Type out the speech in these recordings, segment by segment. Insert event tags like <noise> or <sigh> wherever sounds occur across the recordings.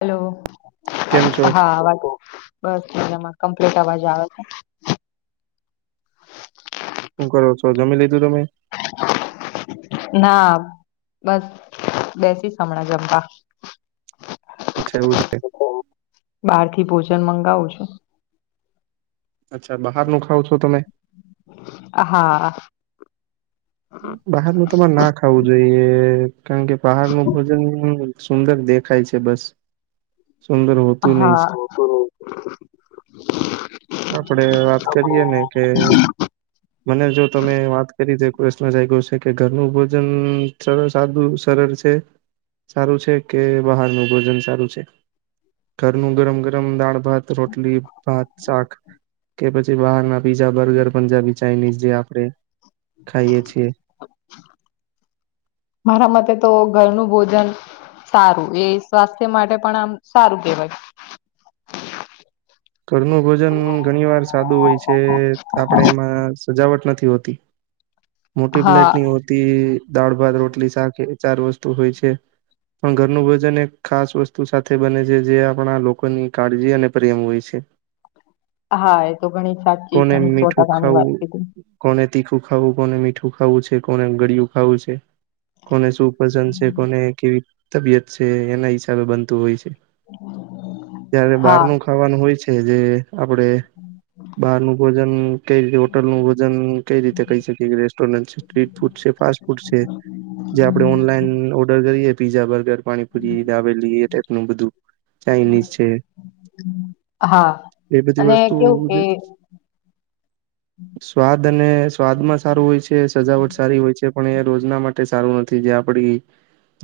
Hello કેમ છો હા અવાજ બસ મજામાં કમ્પ્લીટ અવાજ આવે છે શું કરો છો જમી લીધું તમે ના બસ બેસી હમણાં જમતા અચ્છાવું બાર થી ભોજન મંગાવું છું અચ્છા બહાર નું ખાવ છો તમે હા બહાર ન તમારે ના ખાવું જોઈએ કારણ કે બહાર ન ભોજન સુંદર દેખાય છે બસ સુંદર હોતું હા નહી આપડે વાત કરીએ ને કે મને જો તમે વાત કરી દ પ્રશ્ન થઈ ગયો છે કે ઘરનું ભોજન સર સાદું સરળ છે. સારું છે કે બહારનું ભોજન સારું છે ઘરનું ગરમ ગરમ દાળ. ભાત રોટલી ભાત શાક કે પછી બહાર ના પીઝા બર્ગર પંજાબી ચાાઈનીઝ જે આપડે ખાઈએ છીએ મારા મતે તો ઘરનું ભોજન સારું એ સ્વાસ્થ્ય માટે પણ આમ સારું કેવાય ઘરનું ભોજન ઘણી વાર સાદું હોય છે આપડે એમાં સજાવટ નથી હોતી મોટી પ્લેટ હા ની હો તી દાળ ભાત રોટલી શાક એ ચાર વસ્તુ હોય છે પણ ઘરનું ભોજન એક ખાસ વસ્તુ સાથે બને છે જે આપણા લોકોની કાળજી અને પરિમ હોય છે એ હા એ તો ઘણી સાચી અને સો મીઠું ટકાની વાત ખાવું કીધી કોને તીખું ખાવું કોને મીઠું ખાવું છે કોને ગળિયું ખાવું છે કોને શું પસંદ છે કોને કેવી તબિયત છે એના હિસાબે બનતું હોય છે ત્યારે બહાર હા નું ખાવાનું હોય છે જે આપડે બહાર નું ભોજન કઈ રીતે હોટલ નું ભોજન કઈ રી તે કઈ શકીએ કે રેસ્ટોરન્ટ છે સ્ટ્રીટ ફૂડ છે ફાસ્ટ ફૂડ છે જે આપડે ઓનલાઈન ઓર્ડર કરીએ પીઝા બર્ગર પાણીપુરી દાબેલી એ ટાઈપનું બધું ચાઈનીઝ છે હા એ બધી અને વસ્તુ કેવું કે <unintelligible> સ્વાદ અને સ્વાદમાં સારું હોય છે સજાવટ સારી હોય છે પણ એ રોજના માટે સારું નથી જે આપડી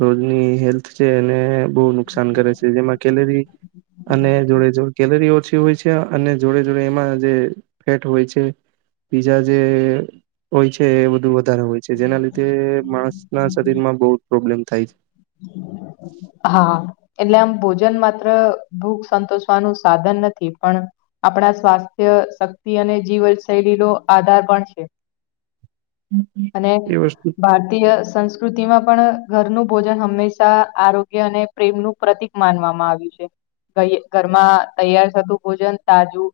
રોજની હેલ્થ છે અને બહુ નુકસાન કરે છે જેમાં કેલરી અને જોડે જો <unintelligible> ઓછી હોય છે અને જોડે જોડે એમાં જે ફેટ હોય છે પીઝા જે હોય છે એ બધું વધારે હોય છે જેના લીધે માણસના શરીર માં બહુ જ પ્રોબ્લેમ થાય હા એટલે આમ ભોજન માત્ર ભૂખ સંતોષવાનું સાધન નથી પણ આપડા સ્વાસ્થ્ય શક્તિ અને જીવન શૈલીનો આધાર પણ છે અને એ વસ્તુ ભાર તીય સંસ્કૃતિમાં પણ ઘરનું ભોજન હંમેશા આરો ગ્ય અને પ્રેમ નું પ્રતિક માનવામાં આવ્યું છે ઘરમાં તૈયાર થતું ભોજન તાજું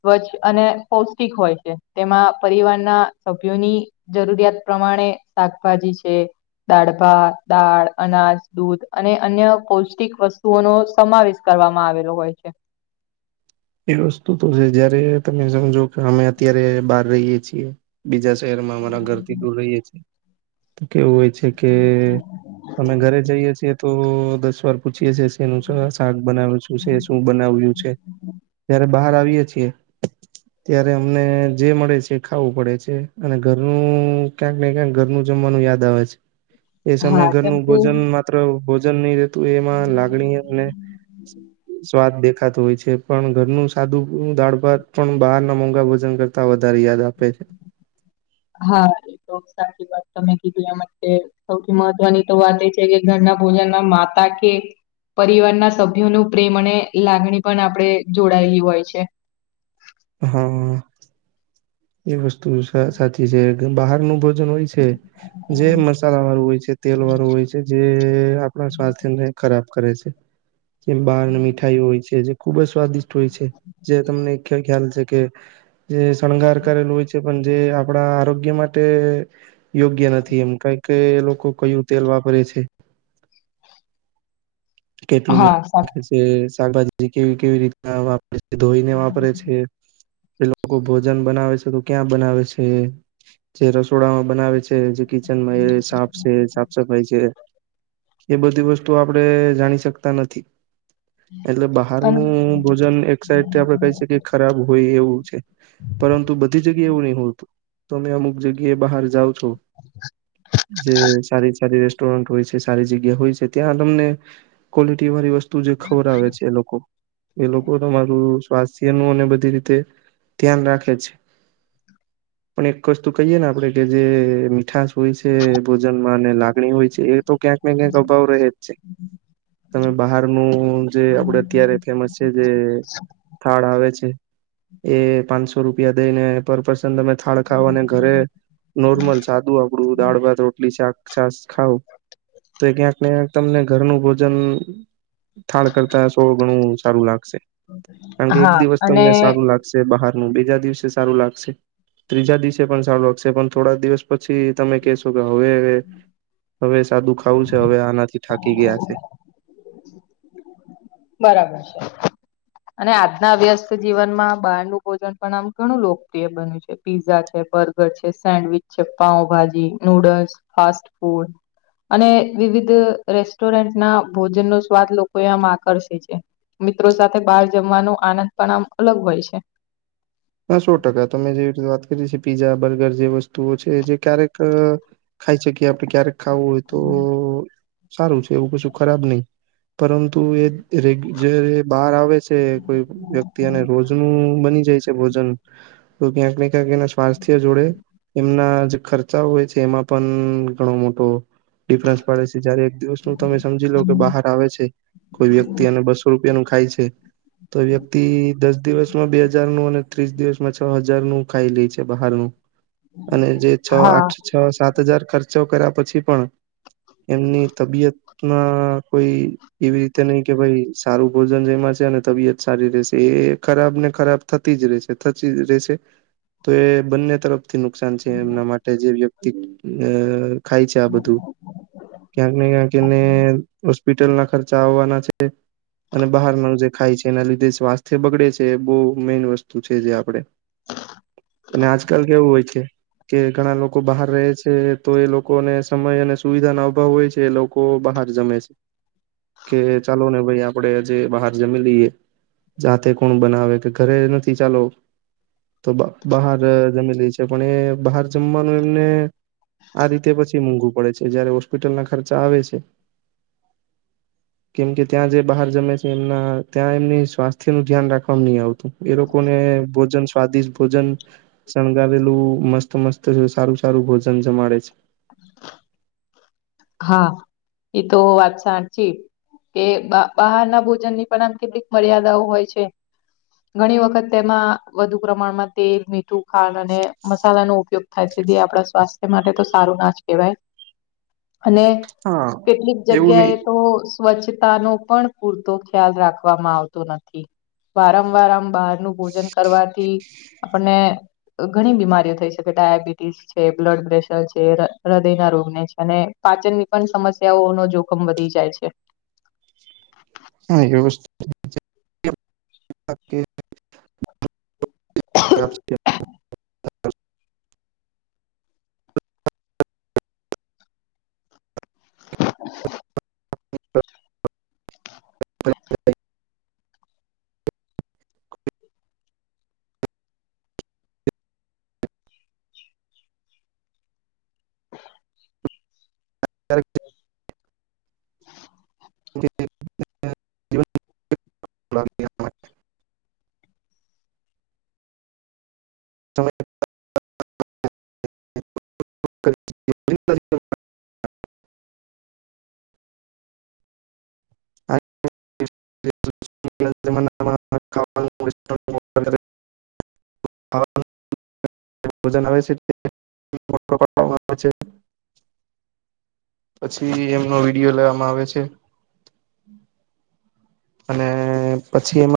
સ્વચ્છ અને પૌષ્ટિક હોય છે તેમાં પરિવારના સભ્યોની જરૂરિયાત પ્રમાણે શાકભાજી છે દાળભા દાળ અનાજ દૂધ અને અન્ય પૌષ્ટિક વસ્તુઓ નો સમાવેશ કરવામાં આવેલો હોય છે એ વસ્તુ તો છે જયારે તમે સમજો કે અમે અત્યારે બહાર રહીએ છીએ બીજા શહેરમાં અમારા ઘરથી દૂર રહીએ છે તો કેવું હોય કે અમે ઘરે જઈએ છીએ તો દસ વાર પૂછીએ છે શેનું શાક બનાવું છે શું બનાવ્યું છે <unintelligible> બહાર આવીએ છીએ ત્યારે અમને જે મળે છે ખાવું પડે છે અને ઘરનું ક્યાંક ને ક્યાંક ઘરનું જમવાનું યાદ આવે છે એ હા સમયે કેમ ઘરનું કે ભોજન મા ત્ર ભોજન નહી રહેેતું એમાં લાગણી અને સ્વાદ દેખાતો હોય છે પણ ઘરનું સાદુ દાળ ભાત પણ બહાર ના મોંગા ભજન કરતા વધારે યાદ આપે છે હા એ તો સાચી વાત તમે કીધું એ માટે સૌથી મહત્વની તો વાત એ છે કે ઘરના ભોજનમાં માતા કે પરિવારના સભ્યો નું પ્રેમ અને લાગણી પણ આપણે જોડાયેલી હોય છે. હા એ વસ્તુ સાચી છે બહારનું ભોજન હોય છે જે મસાલા વાળું હોય છે તેલ વાળું હોય છે જે આપણા સ્વાસ્થ્યને ખરાબ કરે છે જેમ બહારને મીઠાઈ હોય છે જે ખુબ જ સ્વાદિષ્ટ હોય છે જે તમને ખ્યાલ છે કે જે શણગાર કરેલું હોય છે પણ જે આપડા આરોગ્ય માટે યોગ્ય નથી એમ કંઈક તે એ લોકો કયું તેલ વાપરે છે કેટલું હા સાચું. મિક્સિંગ છે શાકભાજી કેવી કેવી રીતે વાપરે છે ધોઈને વાપરે છે એ લોકો ભોજન બનાવે છે તો ક્યાં બનાવે છે જે રસોડામાં બનાવે છે જે કિચનમાં સાફ છે સાફ સફાઈ છે એ બધી વસ્તુ આપડે જાણી શકતા નથી એટલે પણ બહારનું ભોજન એક સાઇડ થી આપડે કઈ છે કે ખરાબ હોય એવું છે. પરંતુ બધી જગ્યાએ એવું નહી હોતું તમે અમુક જગ્યા એ બહાર જાઉ છો જે સારી સારી રેસ્ટોરન્ટ હોય છે સારી જગ્યા હોય છે ત્યાં તમને ક્વોલિટી વાળી વસ્તુ જે ખવરાવે છે એ લોકો એ લોકો તમારું સ્વાસ્થ્ય નું અને બધી રીતે ધ્યાન રાખે છે. પણ એક વસ્તુ કહીયે ને આપણે કે જે મીઠાસ હોય છે ભોજન માં ને લાગણી હોય છે એ તો ક્યાંક ને ક્યાંક અભાવ રહે જ છે. તમે બહારનું જે આપડે અત્યારે ફેમસ છે જે થાળ આવે છે. એ પાંચસો રૂપિયા દઈ ને પર પર્સન તમે થાળ ખાવ અને ઘરે નોર્મલ સાદું આપણું દાળ ભાત રોટલી શાક છાસ ખાવ તો ક્યાંકને ક્યા તમને ઘરનું ભો જન થાળ કરતા સો ગણું સારું લાગશે. કારણ કે એક દિવસ અને તમને સારું લાગશે બહારનું બીજા દિવસે સારું લાગશે ત્રીજા દિવસે પણ સારું લાગશે પણ થોડા દિવસ પછી તમે કેશો તો કે હવે હવે સાદું ખાવું છે હવે આનાથી થાકી ગયા છે. બરાબર છે. અને આજના વ્યસ્ત જીવનમાં બારનું ભોજન પણ આમ ઘણું લોકપ્રિય બન્યું છે. પીઝા છે બર્ગર છે સેન્ડવીચ છે પાઉભાજી નુડલ્સ ફાસ્ટ ફૂડ અને વિવિધ રેસ્ટોરન્ટના ભોજન નો સ્વાદ લોકો આમ આકર્શે છે મિત્રો સાથે બહાર જમવાનો આનંદ પણ આમ અલગ હોય છે. હ સો ટકા તમે જેવી રીતે વાત કરી છી પીઝા બર્ગર જે વસ્તુઓ છે જે ક્યારેક ખાઈ શકીએ આપડે ક્યારેક ખાવું હોય તો સારું છે એવું કશું ખરાબ નહી પરંતુ એ રે જયારે બહાર આવે છે. કોઈ વ્યક્તિ અને અને રોજનું બની જાય છે. ભોજન તો ક્યાંક ને ક્યાંક એના સ્વાસ્થ્ય જોડે એમના ખર્ ચા હોય છે. એમાં પણ ઘણો મોટો ડિફરન્સ પડે છે. જયારે દિવસનું તમે સમજી લો કે બહાર આવે છે. કોઈ વ્યક્તિ અને બસો રૂપિયાનું ખાય છે, તો વ્યક્તિ દસ દિવસમાં બે હજારનું અને ત્રીસ દિવસમાં છ હજારનું ખાઈ લે છે બહારનું અને જે છ હા આઠ છ સાત હજાર ખર્ચો કર્યા પછી પણ એમની તબિયત માં કોઈ એવી રીતે નહી કે ભાઈ સારું ભોજન જેમાં છે અને તબિયત સારી રહશે. એ ખરાબ ને ખરાબ થતી રે છે થતી રે છે તો એ બંને તરફથી નુકસાન છે એમના માટે જે વ્યક્તિ અ ખાય છે આ બધું. ક્યાંક ને ક્યાંક એને હોસ્પિટલના ખર્ચા આવવાના છે. અને બહારનું જે ખાય છે એના લીધે સ્વાસ્થ્ય બગડે છે. એ બહુ મેઈન વસ્તુ છે જે આપડે અને આજકાલ કેવું હોય છે. કે ઘણા લોકો બહાર રહે છે તો એ લોકોને સમય અને સુવિધાના અભાવ હોય છે. એ લોકો બહાર જમે છે, કે ચાલો ને ભાઈ આપડે આજે બહાર જમી લઈએ. જાતે કોણ બનાવે કે ઘરે નથી ચાલો. તો બ બહાર જમી લે છે પણ એ બહાર જમવાનું એમને આ રીતે પછી મોંઘું પડે છે, જયારે હોસ્પિટલના ખર્ચા આવે છે. કેમ કે ત્યાં જે બહાર જમે છે એમનાં ત્યાં એમની સ્વાસ્થ્યનું ધ્યાન રાખવામા નહીં આવતું. એ લોકોને ભોજન સ્વાદિષ્ટ ભોજન શણગાવેલું મસ્ત મસ્ત ને સારું સારું ભોજન જમાડે છે. હા, એ તો વાત સાચી. એ બહારના ભોજનની પણ આમ કેટલીક મર્યાદાઓ હોય છે. ઘણી વખત તેમાં વધુ પ્રમાણમાં તેલ, મીઠું, ખાંડ અને મસાલાનો ઉપયોગ આજ હુધી આપણા સ્વાસ્થ્ય માટે તો સારું ના જ કહેવાય અને હા કેટલીક એવું જગ્યાએ નહી તો સ્વચ્છતાનો પણ પૂરતો ખ્યાલ રાખવામાં આવતો નથી. વારંવાર આમ બહારનું ભોજન કરવાથી આપણને ઘણી બીમારીઓ થઈ શકે ડાયાબિટીસ છે, બ્લડ પ્રેશર છે. કે રદયના રોગને છે અને પાચનની પણ સમસ્યાઓનનો જોખમ વધી જાય છે. હા, વ્યવસ્થિત <inaudible> <inaudible> <inaudible> <inaudible> <inaudible> <unintelligible> સમ <inaudible> પ <inaudible> પહેલાંના જમાનામાં ખાવાનું <inaudible> વજન આવે છે <inaudible> પછી એમનો વિડીયો લેવામાં આવે છે. અને પછી એમાં